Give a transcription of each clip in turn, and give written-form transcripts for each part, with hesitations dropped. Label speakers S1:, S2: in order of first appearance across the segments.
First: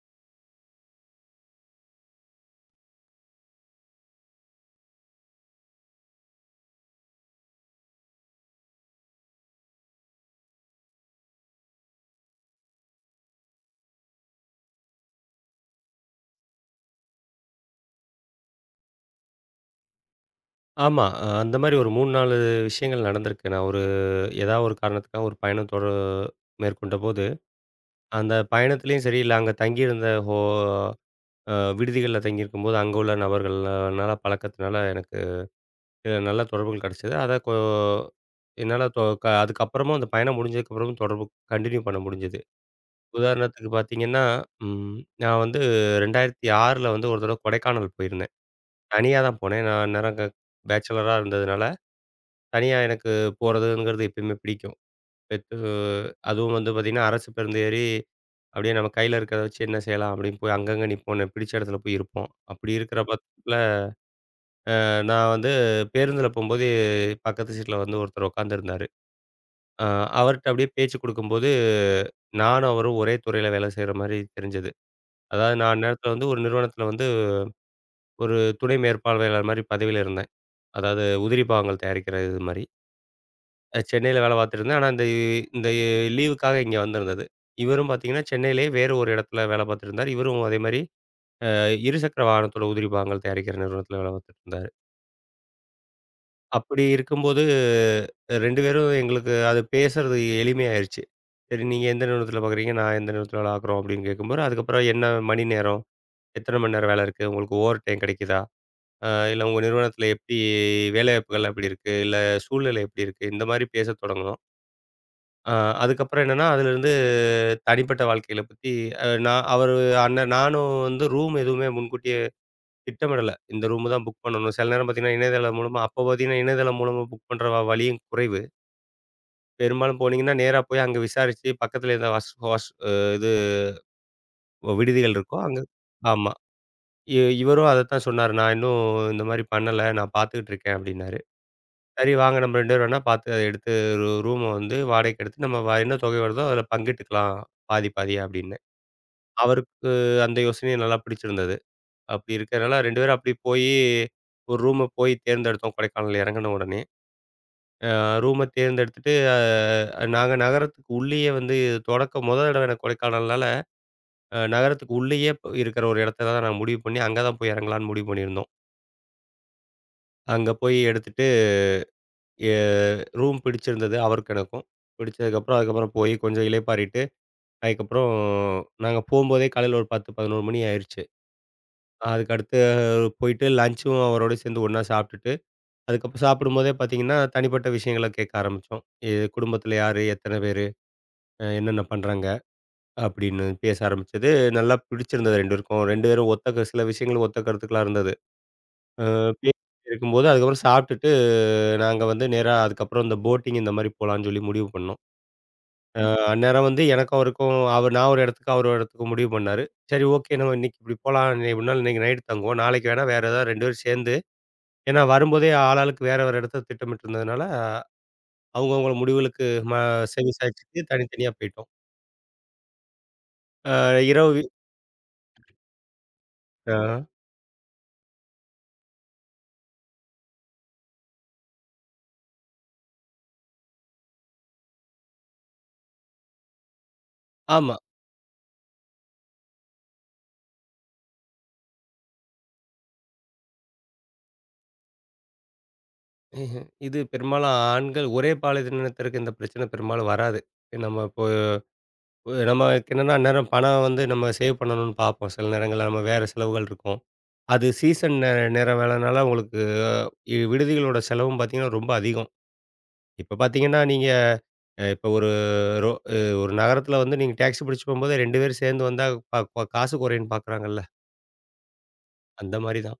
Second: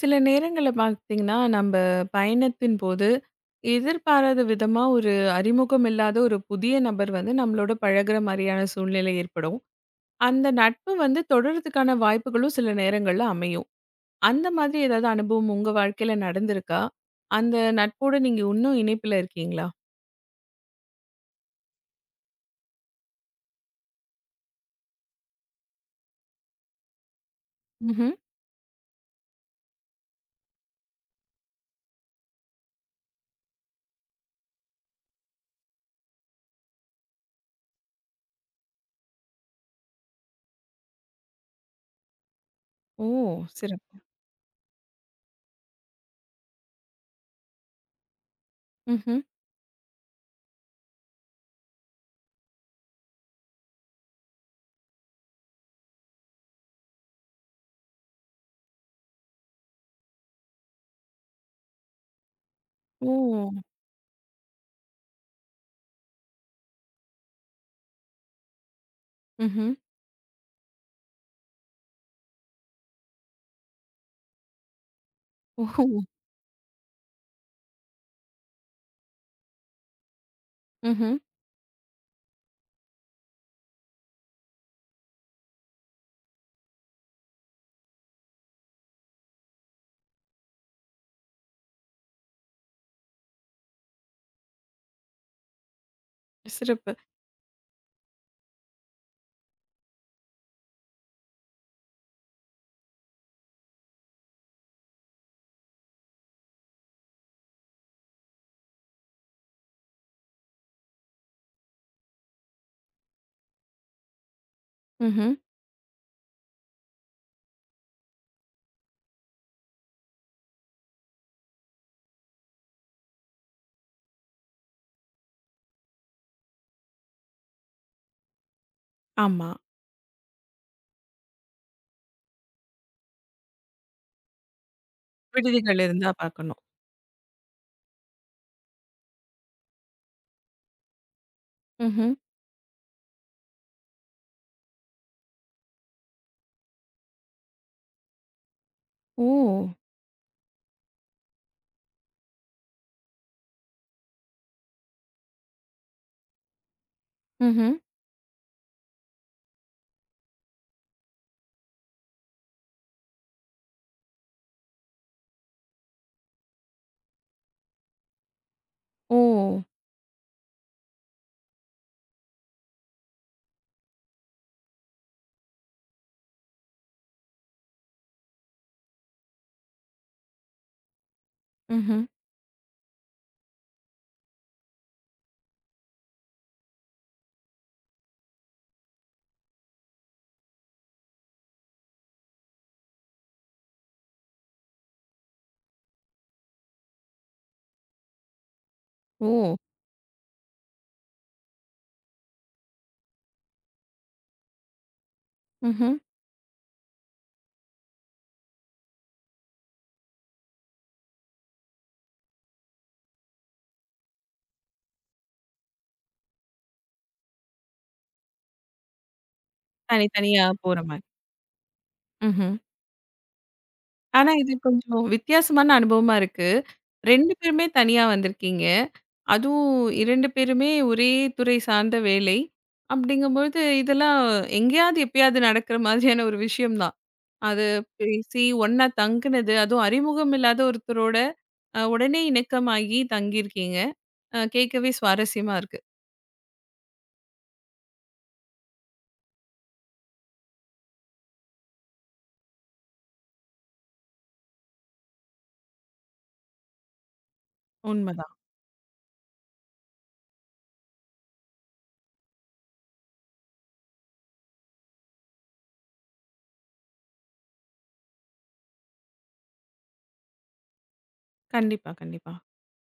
S1: சில நேரங்கள்ல பார்த்தீங்கன்னா, நம்ப பயணத்தின் போது எதிர்பாராத விதமா ஒரு அறிமுகம் இல்லாத ஒரு புதிய நபர் வந்து நம்மளோட பழகுற மாரியான சூழ்நிலை ஏற்படும். அந்த நட்பு வந்து தொடர்றதுக்கான வாய்ப்புகளும் சில நேரங்கள்ல அமையும். அந்த மாதிரி ஏதாவது அனுபவம் உங்க வாழ்க்கையில நடந்திருக்கா? அந்த நட்போட நீங்க இன்னும் இணைப்பில இருக்கீங்களா?
S2: ஆமா. அந்த மாரி ஒரு 3, 4 விஷயங்கள் நடந்திருக்கு. நான் ஒரு ஏதாவது ஒரு காரணத்துக்காக ஒரு பயணம் மேற்கொண்டபோது,
S1: ம்ஹ்ம்.
S2: அந்த பயணத்திலயும் சரி, இல்ல அங்க தங்கியிருந்த ஹோ அ விடுதிகள்ல தங்கியிருக்கும்போது, அங்க உள்ள நபர்கள்னால பழக்கத்தினால எனக்கு நல்ல தொடர்புகள் கிடைச்சது. அத கொ என்னால தொ க அதுக்கப்புறமும் அந்த பயணம் முடிஞ்சதுக்கப்புறமும் தொடர்பு கன்டின்யூ பண்ண முடிஞ்சது.
S1: ஓ!
S2: உதாரணத்துக்கு
S1: சிறப்பு.
S2: பார்த்தீங்கன்னா, ம் நான் வந்து 2006ல வந்து ஒரு தடவ கொடைக்கானல் போயிருந்தேன். தனியா
S1: ம்ஹ்ம்.
S2: தான் போனேன். நான் அந்நேரம் பேச்சலரா இருந்ததுனால தனியா எனக்கு போறதுங்கிறது எப்பயுமே பிடிக்கும். பெத்து அதுவும் வந்து பார்த்தீங்கன்னா, அரசு பேருந்து ஏறி அப்படியே நம்ம கையில இருக்கிறத வச்சு என்ன செய்யலாம் அப்படின்னு போய் அங்கங்க நிப்போம். பிடிச்ச இடத்துல போய் இருப்போம். அப்படி இருக்கிற
S1: ஓ!
S2: பட்சத்தில நான் வந்து பேருந்தில போம்போது பக்கத்து சீட்ல வந்து ஒருத்தர் உட்காந்துருந்தாரு.
S1: ம்ஹ்ம்.
S2: அ அவர்ட்ட அப்படியே பேச்சு குடுக்கும்போது, நானும் அவரும் ஒரே துறையில வேலை செய்ற மாரி தெரிஞ்சது. அதாவது
S1: ஓ!
S2: நான் அந்நேரத்தில வந்து ஒரு நிறுவனத்தில வந்து ஒரு துணை மேற்பார்வையாளர் மாரி பதவியில இருந்தேன். அதாவது
S1: ம்ஹ்ம்.
S2: உதிரி பாகங்கள் தயாரிக்கிற இது மாரி. சென்னையில வேலை பார்த்துட்டு இருந்தேன். ஆனா இந்த இந்த லீவுக்காக இங்க வந்திருந்தது. இவரும் பார்த்தீங்கன்னா, சென்னையிலேயே வேறு ஒரு இடத்துல வேலை பார்த்துட்டு இருந்தாரு. இவரும் அதே மாரி அ இருசக்கர வாகனத்தோட உதிரி பாகங்கள் தயாரிக்கிற நிறுவனத்தில வேலை பார்த்துட்டு இருந்தாரு. அப்படி
S1: சிறப்பு.
S2: இருக்கும்போது 2 பேரும் எங்களுக்கு அது பேசுறது எளிமையாயிருச்சு. சரி நீங்க எந்த நிறுவனத்தில பார்க்குறீங்க? நான் எந்த நிறுவனத்தில வேலை பார்க்குறோம் அப்படின்னு கேட்கும்போது, அதுக்கப்புறம் என்ன மணி நேரம்? எத்தனை மணி நேரம் வேலை இருக்கு? உங்களுக்கு ஓவர் டைம் கிடைக்குதா? இல்ல உங்க நிறுவனத்தில எப்படி வேலைவாய்ப்புகள் எப்படி இருக்கு? இல்ல சூழ்நிலை எப்படி இருக்கு? இந்த மாரி பேசத் தொடங்குனோம்.
S1: ம்ஹ்ம்.
S2: அ அதுக்கப்புறம் என்னன்னா, அதிலிருந்து தனிப்பட்ட வாழ்க்கைகள பத்தி அ நான் அவரு அண்ணன் நானும் வந்து ரூம் எதுவுமே முன்கூட்டியே திட்டமிடல. இந்த ரூமு தான் புக் பண்ணணும். சில நேரம் பார்த்தீங்கன்னா, இணையதளம் மூலமா அப்போ பார்த்தீங்கன்னா, இணையதளம் மூலமா புக் பண்ற வழியும் குறைவு.
S1: ஆமா.
S2: பெரும்பாலும் போனீங்கன்னா, நேரா போய் அங்க விசாரிச்சு பக்கத்துல எதா வாஷ் வாஷ் அ இது விடுதிகள் இருக்கோ அங்க
S1: விடுதிகள் இருந்தா
S2: ஆமா.
S1: பார்க்கணும்.
S2: இ இவரும் அதத்தான் சொன்னாரு. "நான் இன்னும் இந்த மாரி பண்ணல. நான் பார்த்துக்கிட்டு இருக்கேன்" அப்படின்னாரு. சரி
S1: ம்ஹ்ம்.
S2: வாங்க நம்ம 2 பேரும் வேணா பார்த்து அத எடுத்து ரூம வந்து வாடகைக்கு எடுத்து நம்ம வ என்ன தொகை வருதோ அதில பங்கிட்டுக்கலாம். பாதி பாதியா அப்படின்னு.
S1: ஓ!
S2: அவருக்கு அந்த யோசனையும் நல்லா பிடிச்சிருந்தது. அப்படி இருக்கிறனால 2 பேரும் அப்படி போயி, ஒரு ரூம போய் தேர்ந்தெடுத்தோம் கொடைக்கானல்ல இறங்குன உடனே.
S1: ம்ஹ்ம்.
S2: அ ரூம தேர்ந்தெடுத்துட்டு நாங்க நகரத்துக்கு உள்ளேயே வந்து தொடக்க மொத தடவ எனக்கு கொடைக்கானல்னால, நகரத்துக்கு உள்ளேயே இருக்கிற ஒரு இடத்த தான் நான் முடிவு பண்ணி, அங்க தான் போய் இறங்கலான்னு முடிவு பண்ணியிருந்தோம்.
S1: ஓ!
S2: அங்க போய் எடுத்துட்டு எ ரூம் பிடிச்சிருந்தது அவருக்கும் எனக்கும். பிடிச்சதுக்கப்புறம் அதுக்கப்புறம் போய் கொஞ்சம் இளைப்பாறிட்டு, அதுக்கப்புறம் நாங்க போம்போதே காலையில ஒரு 10, 11 மணி ஆயிருச்சு.
S1: ம்ஹ்ம்.
S2: அதுக்கடுத்து போயிட்டு லஞ்சும் அவரோட சேர்ந்து ஒண்ணா சாப்பிட்டுட்டு அதுக்கப்புறம் சாப்பிடும்போதே பார்த்தீங்கன்னா, தனிப்பட்ட விஷயங்கள கேட்க ஆரம்பிச்சோம். எ குடும்பத்தில யாரு? எத்தன பேரு? என்னென்ன பண்றாங்க? அப்படின்னு பேச ஆரம்பிச்சது, நல்லா பிடிச்சிருந்தது 2 பேருக்கும். 2 பேரும் ஒத்த க சில விஷயங்கள் ஒத்த கருத்துக்களா இருந்தது.
S1: ஓ!
S2: பேசிட்டு இருக்கும்போது, அதுக்கப்புறம் சாப்பிட்டுட்டு நாங்க வந்து நேரா அதுக்கப்புறம் இந்த போட்டிங் இந்த மாரி போலான்னு சொல்லி முடிவு பண்ணோம்.
S1: ம்ஹ்ம்.
S2: அந்நேரம் வந்து எனக்கும் அவருக்கும் அவர் நான் ஒரு இடத்துக்கு, அவர் ஒரு இடத்துக்கு முடிவு பண்ணாரு. சரி ஓகே நம்ம இன்னைக்கு இப்படி போலாம். இன்னை ஒரு நாள் இன்னைக்கு நைட் தங்குவோம். நாளைக்கு வேணா வேற ஏதாவது 2 பேரும் சேர்ந்து ஏன்னா வரும்போதே ஆளாளுக்கு வேற இடத்த திட்டமிட்டிருந்ததுனால அவங்கவங்கள முடிவுகளுக்கு ம செவி
S1: தனித்தனியா போற
S2: சாய்ச்சிட்டு
S1: மாரி.
S2: தனித்தனியா போயிட்டோம்.
S1: ம்ஹ்ம்.
S2: அ இரவு
S1: ஆனா,
S2: வி
S1: இது கொஞ்சம் வித்தியாசமான அனுபவமா இருக்கு.
S2: அ
S1: 2 பேருமே தனியா வந்திருக்கீங்க. அதுவும் 2 பேருமே ஒரே துறை சார்ந்த வேலை. அப்படிங்கும்பொழுது, இதெல்லாம் எங்கேயாவது எப்பயாவது நடக்கிற மாதிரியான ஒரு விஷயம் தான். அது
S2: ஆமா.
S1: பேசி ஒண்ணா தங்குனது, அதுவும் அறிமுகம் இல்லாத ஒருத்தரோட உடனே இணக்கமாகி தங்கியிருக்கீங்க. கேட்கவே சுவாரஸ்யமா இருக்கு.
S2: இது பெரும்பாலும் ஆண்கள் ஒரே பாலினத்தினருக்கு இந்த பிரச்சனை பெரும்பாலும் வராது. நம்ம இப்போ நமக்கு என்னன்னா, அந்நேரம் பணம் வந்து நம்ம சேவ் பண்ணணும்னு பார்ப்போம். சில நேரங்கள்ல நம்ம வேற செலவுகள் இருக்கும். அது சீசன் நே
S1: உண்மதான்.
S2: நேரம் வேலைனால உங்களுக்கு விடுதிகளோட செலவும் பார்த்தீங்கன்னா, ரொம்ப அதிகம். இப்ப பார்த்தீங்கன்னா, நீங்க இப்ப ஒரு ரோ அ ஒரு நகரத்தில வந்து நீங்க டாக்ஸி பிடிச்சு போம்போது 2 பேரும் சேர்ந்து வந்தா காசு குறையும்ன்னு பார்க்குறாங்கல்ல.
S1: கண்டிப்பா, கண்டிப்பா.
S2: அந்த மாரி தான்.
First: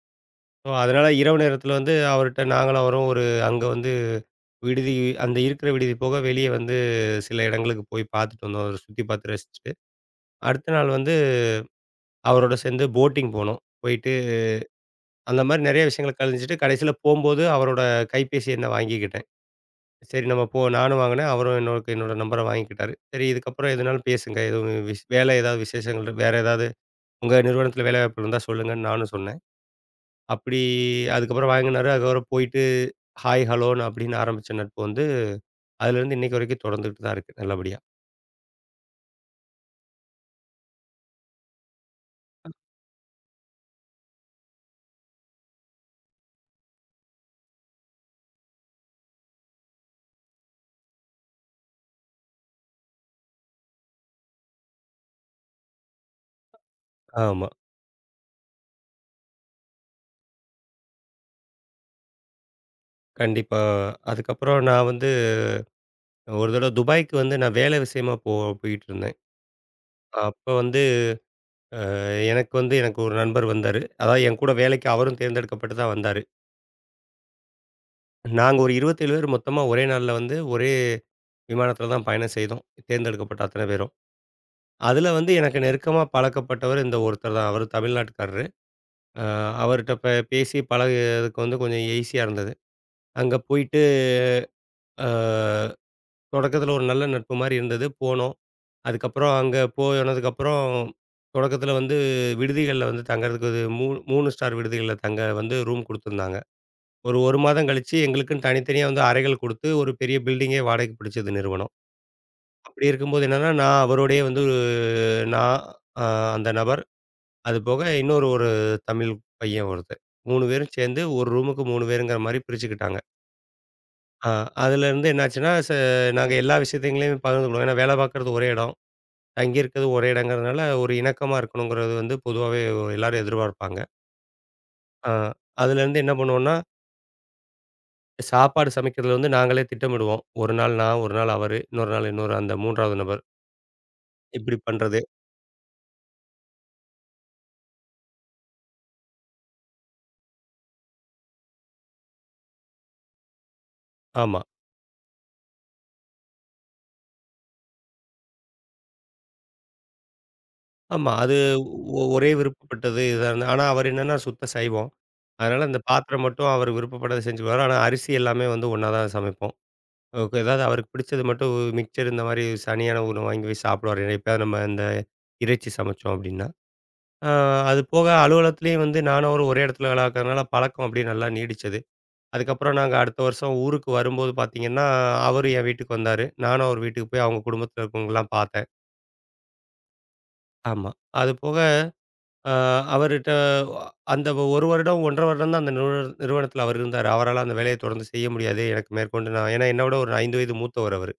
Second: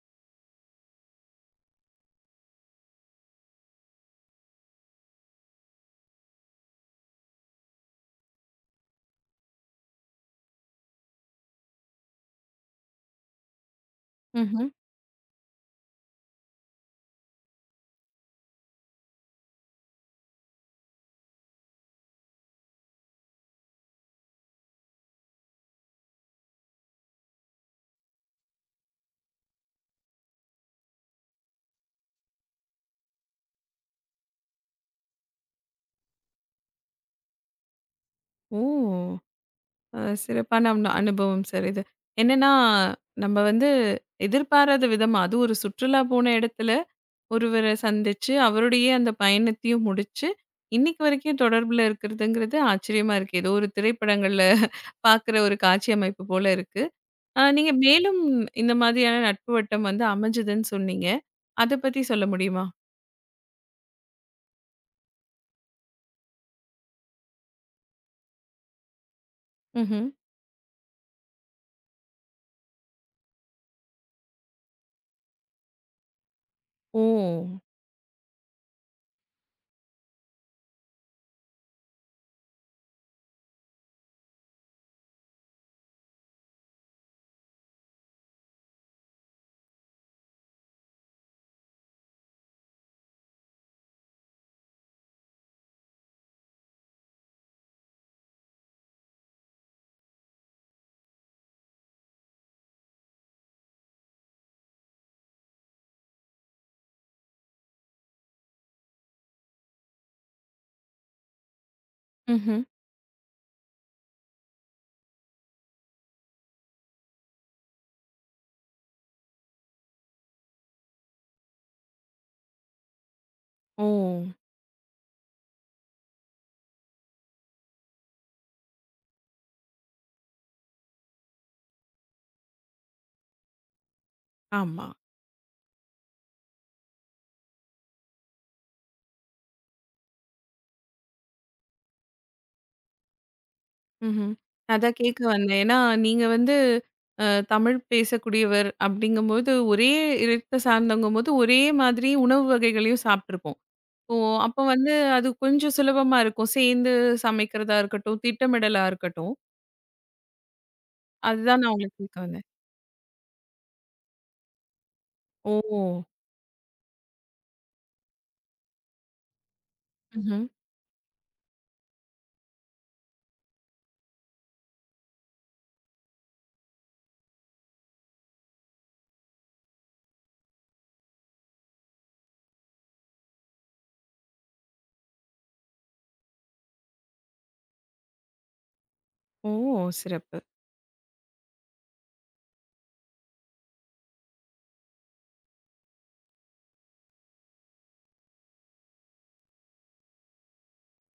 S2: ஓ! அதனால இரவு நேரத்தில வந்து அவர்ட்ட நாங்களும் அவரும் ஒரு அங்க வந்து விடுதி அந்த இருக்கிற விடுதி போக வெளிய வந்து சில இடங்களுக்கு போய் பார்த்துட்டு வந்தோம். அத சுத்தி பார்த்து ரசிச்சுட்டு. அடுத்த நாள் வந்து அவரோட சேர்ந்து போட்டிங் போனோம். போயிட்டு
S1: ம்ஹ்ம்.
S2: அந்த மாரி நெறைய விஷயங்கள கழிஞ்சுட்டு கடைசியில போம்போது அவரோட கைபேசி எண்ண வாங்கிக்கிட்டேன். சரி நம்ம போ நானும் வாங்கினேன். அவரும் என்னோட என்னோட நம்பர வாங்கிக்கிட்டாரு. சரி இதுக்கப்புறம் எதுனாலும் பேசுங்க. எதுவும் வேலை ஏதாவது விசேஷங்கள் வேற ஏதாவது உங்க நிறுவனத்தில வேலைவாய்ப்பு இருந்தா சொல்லுங்கன்னு நானும் சொன்னேன். அப்படி அதுக்கப்புறம் வாங்கினாரு. அதுக்கப்புறம் போயிட்டு ஹாய், ஹலோன்னு அப்படின்னு ஆரம்பிச்ச நட்பு வந்து அதுலேருந்து இன்னைக்கு வரைக்கும் தொடர்ந்துகிட்டு தான் இருக்கு நல்லபடியா.
S1: ஓ! சிறப்பான அனுபவம் சார் இது. என்னன்னா, நம்ம வந்து எதிர்பாராத விதமா, அது ஒரு சுற்றுலா போன இடத்துல ஒருவர சந்திச்சு, அவருடைய அந்த பயணத்தையும் முடிச்சு, இன்னைக்கு வரைக்கும் தொடர்புல இருக்கிறதுங்கிறது ஆச்சரியமா இருக்கு. ஏதோ ஒரு திரைப்படங்கள்ல பார்க்குற ஒரு காட்சி அமைப்பு போல இருக்கு.
S2: ஆமா.
S1: நீங்க மேலும் இந்த மாதிரியான நட்பு வட்டம் வந்து அமைஞ்சதுன்னு சொன்னீங்க. அத பத்தி சொல்ல முடியுமா?
S2: கண்டிப்பா. அதுக்கப்புறம் நான் வந்து ஒரு தடவ துபாய்க்கு வந்து நான் வேலை விஷயமா போயிட்டுருந்தேன்.
S1: ம்ஹ்ம்.
S2: அப்ப வந்து எனக்கு ஒரு நண்பர் வந்தாரு. அதாவது என் கூட வேலைக்கு அவரும் தேர்ந்தெடுக்கப்பட்டு தான் வந்தாரு.
S1: ஓ!
S2: நாங்க ஒரு 27 பேர் மொத்தமா ஒரே நாள்ல வந்து ஒரே விமானத்தில தான் பயணம் செய்தோம். தேர்ந்தெடுக்கப்பட்ட அத்தன பேரும். அதுல வந்து எனக்கு நெருக்கமா பழக்கப்பட்டவர் இந்த ஒருத்தர் தான். அவரு தமிழ்நாட்டுக்காரரு. அ அவர்ட்ட பேசி பழகியதுக்கு வந்து கொஞ்சம் ஈஸியா இருந்தது. அங்க போயிட்டு, அ தொடக்கத்தில ஒரு நல்ல நட்பு மாரி இருந்தது. போனோம். அதுக்கப்புறம் அங்க போனதுக்கப்புறம், தொடக்கத்தில வந்து விடுதிகள்ல வந்து தங்கறதுக்கு ஒரு 3 ஸ்டார் விடுதிகள்ல தங்க வந்து ரூம் குடுத்துருந்தாங்க. ஒரு 1 மாதம் கழிச்சு எங்களுக்குன்னு தனித்தனியா வந்து அறைகள் குடுத்து, ஒரு பெரிய பில்டிங்கே வாடகைக்கு பிடிச்சது நிறுவனம்.
S1: ம்ஹ்ம்.
S2: அப்படி இருக்கும்போது என்னன்னா, நான் அவரோடயே வந்து ஒரு நான், அ அந்த நபர், அது போக இன்னொரு ஒரு தமிழ் பையன் ஒருத்தன். 3 பேரும் சேர்ந்து ஒரு ரூமுக்கு 3 பேருங்கிற மாரி பிரிச்சுக்கிட்டாங்க.
S1: ஓ!
S2: அ அதுலருந்து என்னாச்சுன்னா, நாங்க எல்லா விஷயத்தையுமே பகிர்ந்துக்குவோம். ஏன்னா வேலை பாக்குறது ஒரே இடம். தங்கி இருக்கிறது ஒரே இடங்கிறதுனால, ஒரு இணக்கமா இருக்கணுங்கிறது வந்து பொதுவாவே எல்லாரும் எதிர்பார்ப்பாங்க.
S1: ஆமா.
S2: ஆ அதுலேருந்து என்ன பண்ணுவோம்னா, சாப்பாடு சமைக்கிறதுல வந்து நாங்களே திட்டமிடுவோம். ஒரு நாள் நான், ஒரு நாள் அவரு, இன்னொரு நாள் இன்னொரு அந்த 3வது நபர்.
S1: ம்ஹ்ம்.
S2: இப்படி
S1: அதான்
S2: பண்றது.
S1: கேட்க வந்தேன். ஏன்னா, நீங்க வந்து அ தமிழ் பேசக்கூடியவர் அப்படிங்கும்போது, ஒரே இரத்த சார்ந்தவங்கும்போது, ஒரே மாதிரி உணவு வகைகளையும் சாப்ட்டுருப்போம். ஓ!
S2: ஆமா,
S1: அப்ப வந்து அது கொஞ்சம் சுலபமா இருக்கும். சேர்ந்து சமைக்கிறதா இருக்கட்டும், திட்டமிடலா இருக்கட்டும்.
S2: ஆமா. அது
S1: அதுதான் நான் உங்களுக்கு கேட்க
S2: ஒரே
S1: வந்தேன்.
S2: விருப்பப்பட்டது இதான ஆனா அவரு என்னன்னா சுத்த சைவம்.
S1: ஓ!
S2: அதனால அந்த பாத்திரம் மட்டும் அவரு விருப்பப்பட்டத செஞ்சுக்குவாரு. ஆனா அரிசி எல்லாமே வந்து ஒண்ணா தான் சமைப்போம். ஓகே.
S1: ம்ஹ்ம்.
S2: ஏதாவது அவருக்கு பிடிச்சது மட்டும் மிக்சர் இந்த மாரி சனியான ஒண்ணு வாங்கி போய் சாப்பிடுவாரு. எப்பயாவது நம்ம இந்த இறைச்சி சமைச்சோம் அப்படின்னா. அ அது போக அலுவலகத்திலேயும் வந்து நானும் அவரும் ஒரே இடத்துல வேலை பார்க்கறதுனால பழக்கம் அப்படியே நல்லா நீடிச்சது. அதுக்கப்புறம் நாங்க அடுத்த வருஷம் ஊருக்கு வரும்போது பார்த்தீங்கன்னா, அவரு என் வீட்டுக்கு வந்தாரு. நானும் அவர் வீட்டுக்கு போய் அவங்க குடும்பத்தில இருக்கவங்கலாம் பார்த்தேன்.
S1: ஓ! சிறப்பு.
S2: ஆமா. அது போக அ அவர்ட்ட அந்த 1 வருடம் 1 1/2 வருடம் தான் அந்த நிறுவனத்தில அவர் இருந்தாரு. அவரால அந்த வேலைய தொடர்ந்து செய்ய முடியாது. எனக்கு மேற்கொண்டு நான் ஏன்னா என்ன விட ஒரு 5 வயது மூத்தவர் அவரு.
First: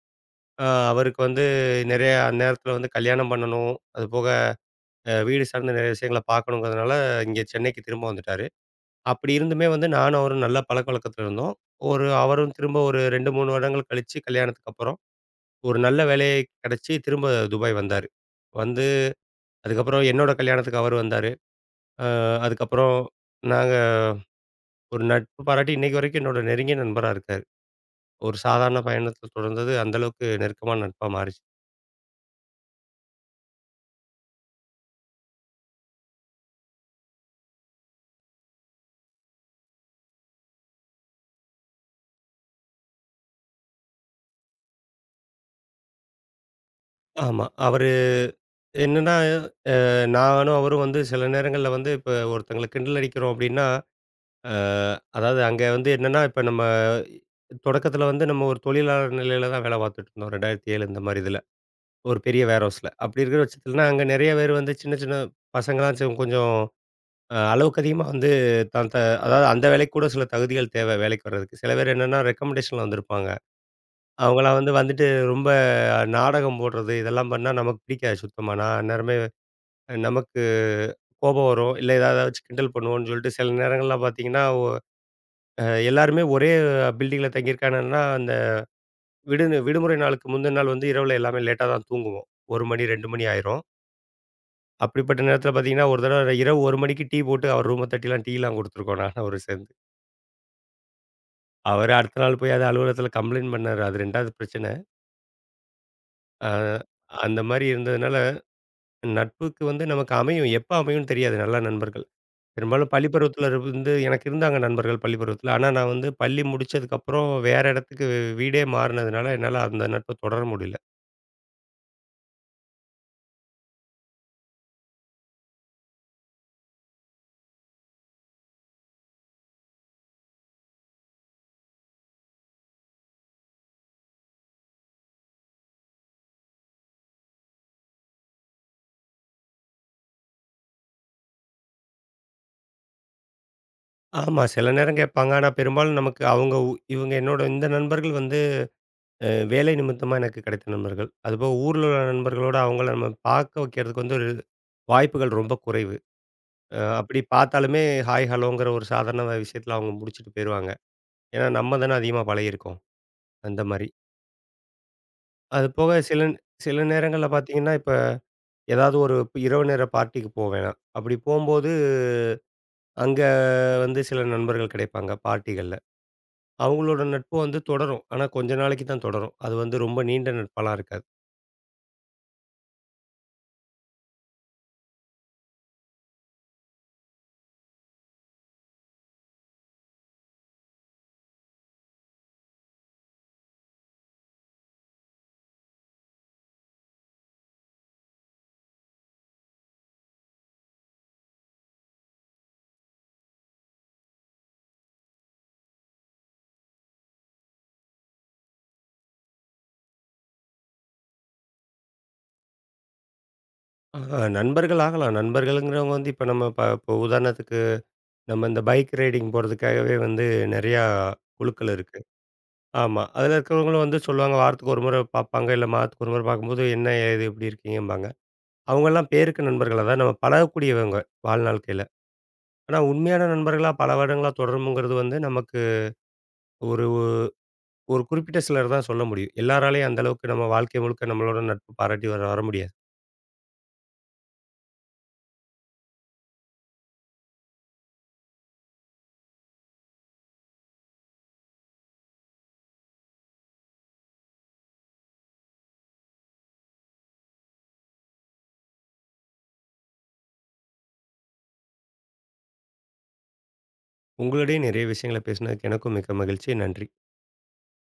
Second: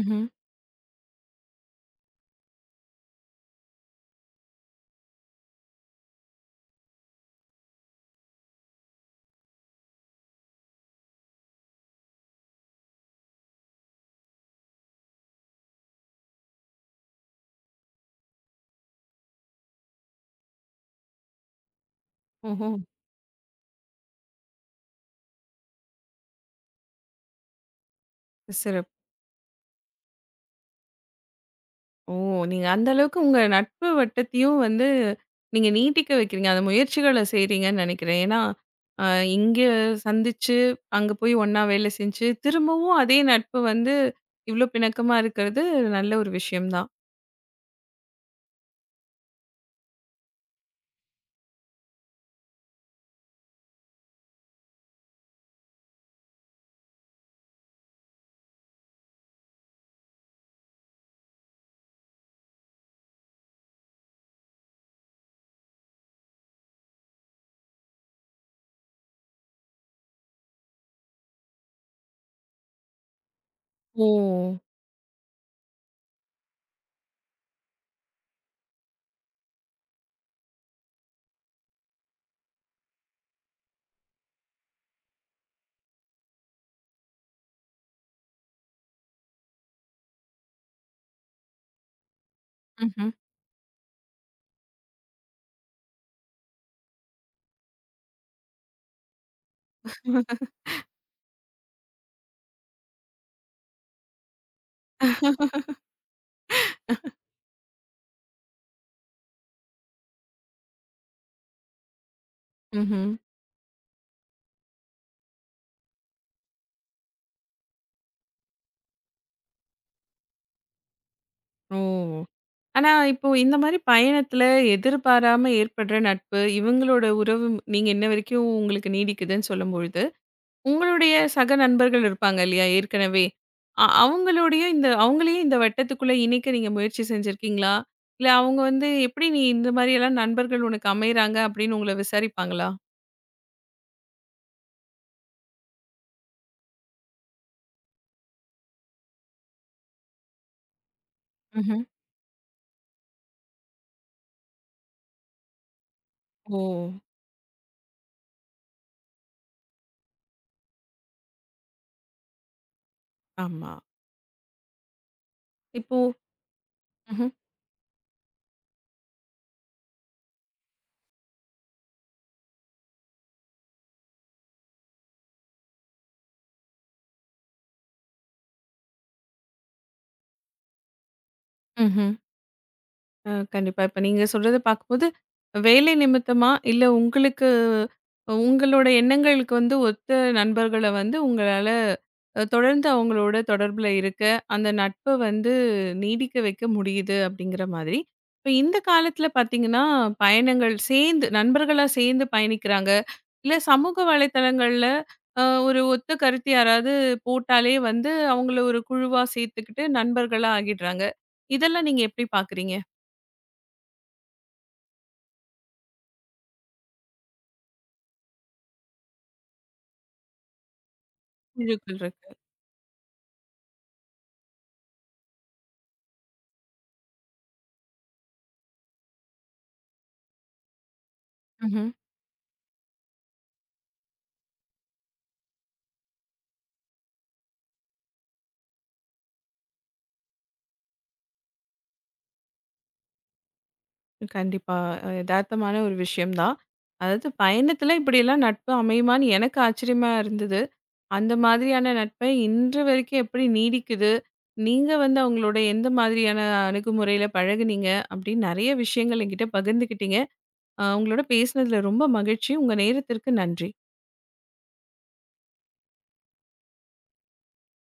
S1: ம்ஹ்ம்.
S2: அ அவருக்கு வந்து நிறைய அந்நேரத்தில வந்து கல்யாணம் பண்ணணும். அதுபோக வீடு சார்ந்த நிறைய விஷயங்கள பார்க்கணுங்கிறதுனால இங்கே சென்னைக்கு திரும்ப வந்துட்டாரு. அப்படி இருந்துமே வந்து நானும் அவரும் நல்ல பழக்கவழக்கத்துல இருந்தோம். அவரும் திரும்ப ஒரு 2, 3 வருடங்கள் கழிச்சு கல்யாணத்துக்கு அப்புறம், ஒரு நல்ல வேலை கிடைச்சு திரும்ப துபாய் வந்தாரு. வந்து அதுக்கப்புறம் என்னோட கல்யாணத்துக்கு அவரு வந்தாரு. அ
S1: ஓஹோ!
S2: அதுக்கப்புறம் நாங்க ஒரு நட்பு பாராட்டி இன்னைக்கு வரைக்கும் என்னோட நெருங்கிய நண்பரா இருக்காரு. ஒரு சாதாரண
S1: சிறப்பு.
S2: பயணத்த தொடர்ந்தது அந்த அளவுக்கு நெருக்கமான நட்பா மாறிச்சு.
S1: ஓ! நீங்க அந்த அளவுக்கு உங்க நட்பு வட்டத்தையும் வந்து, நீங்க நீட்டிக்க வைக்கிறீங்க. அந்த முயற்சிகள செய்றீங்கன்னு நெனைக்கிறேன். ஏன்னா, அ இங்க சந்திச்சு, அங்க போய் ஒண்ணா வேலை செஞ்சு, திரும்பவும் அதே நட்பு வந்து இவ்ளோ பிணக்கமா இருக்கிறது நல்ல ஒரு விஷயம் தான்.
S2: ஆமா. அவரு என்னன்னா, நானும் அவரும் வந்து சில நேரங்கள்ல வந்து இப்ப ஒருத்தங்கள கிண்டல் அடிக்கிறோம் அப்படின்னா அ அதாவது அங்க வந்து என்னன்னா, இப்ப நம்ம தொடக்கத்தில வந்து நம்ம ஒரு தொழிலாளர் நிலையில தான் வேலை பார்த்துட்டு இருந்தோம். 2007 இந்த மாரி இதுல. ஒரு பெரிய வேர் ஹவுஸ்ல. அப்படி இருக்கிற பட்சத்திலன்னா, அங்க நெறைய பேர் வந்து சின்ன சின்ன பசங்கலாம் கொஞ்சம் அளவுக்கு அதிகமா வந்து தான் த அதாவது அந்த வேலைக்கு கூட சில தகுதிகள் தேவை வேலைக்கு வர்றதுக்கு. சில பேர் என்னன்னா ரெக்கமெண்டேஷன்ல வந்திருப்பாங்க.
S1: ஓ!
S2: அவங்கலாம் வந்து வந்துட்டு ரொம்ப நாடகம் போடுறது, இதெல்லாம் பண்ணா நமக்கு பிடிக்காது சுத்தமா. நான் அந்நேரமே நமக்கு கோபம் வரும். இல்ல ஏதாவது வச்சு கிண்டல் பண்ணுவோம்ன்னு சொல்லிட்டு சில நேரங்கள்லாம் பார்த்தீங்கன்னா, ஒ அ எல்லாருமே ஒரே பில்டிங்ல தங்கியிருக்காங்கன்னா, அந்த விடுமுறை நாளுக்கு முந்தின நாள் வந்து இரவுல எல்லாமே லேட்டா தான் தூங்குவோம். 1 மணி, 2
S1: ம்ஹ்ம்,
S2: மணி ஆயிரும். அப்படிப்பட்ட நேரத்தில பார்த்தீங்கன்னா, ஒரு தடவ இரவு 1 மணிக்கு டீ போட்டு அவர் ரூம தட்டிலாம் டீலாம் குடுத்துருக்கோம் நானும் அவரும் சேர்ந்து. அவரு அடுத்த நாள் போய் அத அலுவலகத்தில கம்ப்ளைண்ட் பண்ணாரு. அது 2வது பிரச்சனை. அ அந்த மாரி இருந்ததுனால, நட்புக்கு வந்து நமக்கு அமையும். எப்ப அமையும்னு தெரியாது நல்ல நண்பர்கள். பெரும்பாலும் பள்ளி
S1: ம்ஹ்ம்.
S2: பருவத்தில இருந்து எனக்கு இருந்தாங்க நண்பர்கள் பள்ளி பருவத்தில. ஆனா நான் வந்து பள்ளி முடிச்சதுக்கப்புறம் வேற இடத்துக்கு வீடே மாறுனதுனால, என்னால அந்த நட்ப தொடர முடியல.
S1: ஓ! ஆனா, இப்போ இந்த மாரி பயணத்துல எதிர்பாராம ஏற்படுற நட்பு, இவங்களோட உறவு நீங்க இன்ன வரைக்கும் உங்களுக்கு நீடிக்குதுன்னு சொல்லும்பொழுது உங்களுடைய சக நண்பர்கள் இருப்பாங்க இல்லையா? ஏற்கனவே. அ அவங்களுடைய இந்த அவங்களையும் இந்த வட்டத்துக்குள்ள இணைக்க நீங்க முயற்சி செஞ்சிருக்கீங்களா? இல்ல அவங்க வந்து எப்படி நீ இந்த மாரியெல்லாம் நண்பர்கள் உனக்கு அமையறாங்க அப்படின்னு உங்கள விசாரிப்பாங்களா?
S2: ஆமா. சில நேரம் கேட்பாங்க. ஆனா பெரும்பாலும் நமக்கு அவங்க உ இவங்க என்னோட இந்த நண்பர்கள் வந்து வேலை நிமித்தமா எனக்கு கிடைத்த நண்பர்கள். அதுபோக
S1: ம்ஹ்ம்.
S2: ஊர்ல உள்ள நண்பர்களோட அவங்கள நம்ம பார்க்க வைக்கிறதுக்கு வந்து ஒரு வாய்ப்புகள் ரொம்ப குறைவு.
S1: ஓ!
S2: அப்படி பார்த்தாலுமே ஹாய், ஹலோங்கிற ஒரு சாதாரண விஷயத்துல அவங்க முடிச்சுட்டு போயிருவாங்க. ஏன்னா நம்ம தானே அதிகமா பழகியிருக்கோம். அந்த
S1: ஆமா.
S2: மாரி. அது போக
S1: இப்போ
S2: சில சில நேரங்கள்ல பார்த்தீங்கன்னா, இப்ப ஏதாவது ஒரு இப்ப இரவு நேர பார்ட்டிக்கு போவேணாம். அப்படி போம்போது, அங்க வந்து சில நண்பர்கள் கிடைப்பாங்க பார்ட்டிகள்ல. அவங்களோட நட்பு வந்து தொடரும். ஆனா, கொஞ்ச நாளைக்கு தான் தொடரும். அது வந்து ரொம்ப நீண்ட நட்பாலாம் இருக்காது.
S1: ம்ஹ்ம். கண்டிப்பா. இப்ப நீங்க சொல்றத பார்க்கும்போது, வேலை நிமித்தமா, இல்ல உங்களுக்கு உங்களோட எண்ணங்களுக்கு வந்து ஒத்த நண்பர்கள வந்து உங்களால தொடர்ந்து அவங்களோட தொடர்புல இருக்க, அந்த நட்ப வந்து நீடிக்க வைக்க முடியுது அப்படிங்கிற மாதிரி. இப்ப இந்த காலத்துல பார்த்தீங்கன்னா, பயணங்கள் சேர்ந்து நண்பர்களா சேர்ந்து பயணிக்கிறாங்க. இல்ல சமூக வலைத்தளங்கள்ல ஒரு ஒத்த கருத்து யாராவது போட்டாலே வந்து அவங்கள ஒரு குழுவா சேர்த்துக்கிட்டு நண்பர்களா ஆகிடுறாங்க. இதெல்லாம் நீங்க எப்படி பார்க்குறீங்க?
S2: நண்பர்கள் ஆகலாம். நண்பர்கள்ங்கிறவங்க வந்து இப்ப நம்ம ப இப்ப உதாரணத்துக்கு நம்ம இந்த பைக் ரைடிங் போறதுக்காகவே வந்து நெறையா குழுக்கள்
S1: குழுக்கள்
S2: இருக்கு.
S1: இருக்கு.
S2: ஆமா. அதுல இருக்கிறவங்களும் வந்து சொல்லுவாங்க. வாரத்துக்கு ஒரு முறை பார்ப்பாங்க. இல்ல மாதத்துக்கு ஒரு முறை பார்க்கும்போது, "என்ன ஏது எப்படி இருக்கீங்கம்பாங்க." அவங்கலாம் பேருக்கு நண்பர்கள். அதான் நம்ம பழகக்கூடியவங்க வாழ்நாள்க்கையில.
S1: ம்ஹ்ம்.
S2: ஆனா, உண்மையான நண்பர்களா பல வருடங்களா தொடரும்ங்கிறது வந்து நமக்கு ஒரு ஒரு குறிப்பிட்ட சிலர் தான் சொல்ல முடியும். எல்லாராலயும் அந்த அளவுக்கு நம்ம வாழ்க்கை முழுக்க நம்மளோட நட்பு பாராட்டி வர வர முடியாது.
S1: கண்டிப்பா. எதார்த்தமான ஒரு விஷயம் தான். அதாவது பயணத்துல இப்படியெல்லாம் நட்பு அமையுமான்னு எனக்கு ஆச்சரியமா இருந்தது. அந்த மாதிரியான நட்பை இன்று வரைக்கும் எப்படி நீடிக்குது? நீங்க வந்து அவங்களோட எந்த மாதிரியான அணுகுமுறையில பழகுனீங்க? அப்படின்னு நெறைய விஷயங்கள் என்கிட்ட பகிர்ந்துக்கிட்டீங்க. உங்களோட பேசினதுல ரொம்ப மகிழ்ச்சி. உங்க நேரத்திற்கு நன்றி.
S2: உங்களுடையே நிறைய விஷயங்கள பேசினதுக்கு எனக்கும் மிக்க மகிழ்ச்சி. நன்றி.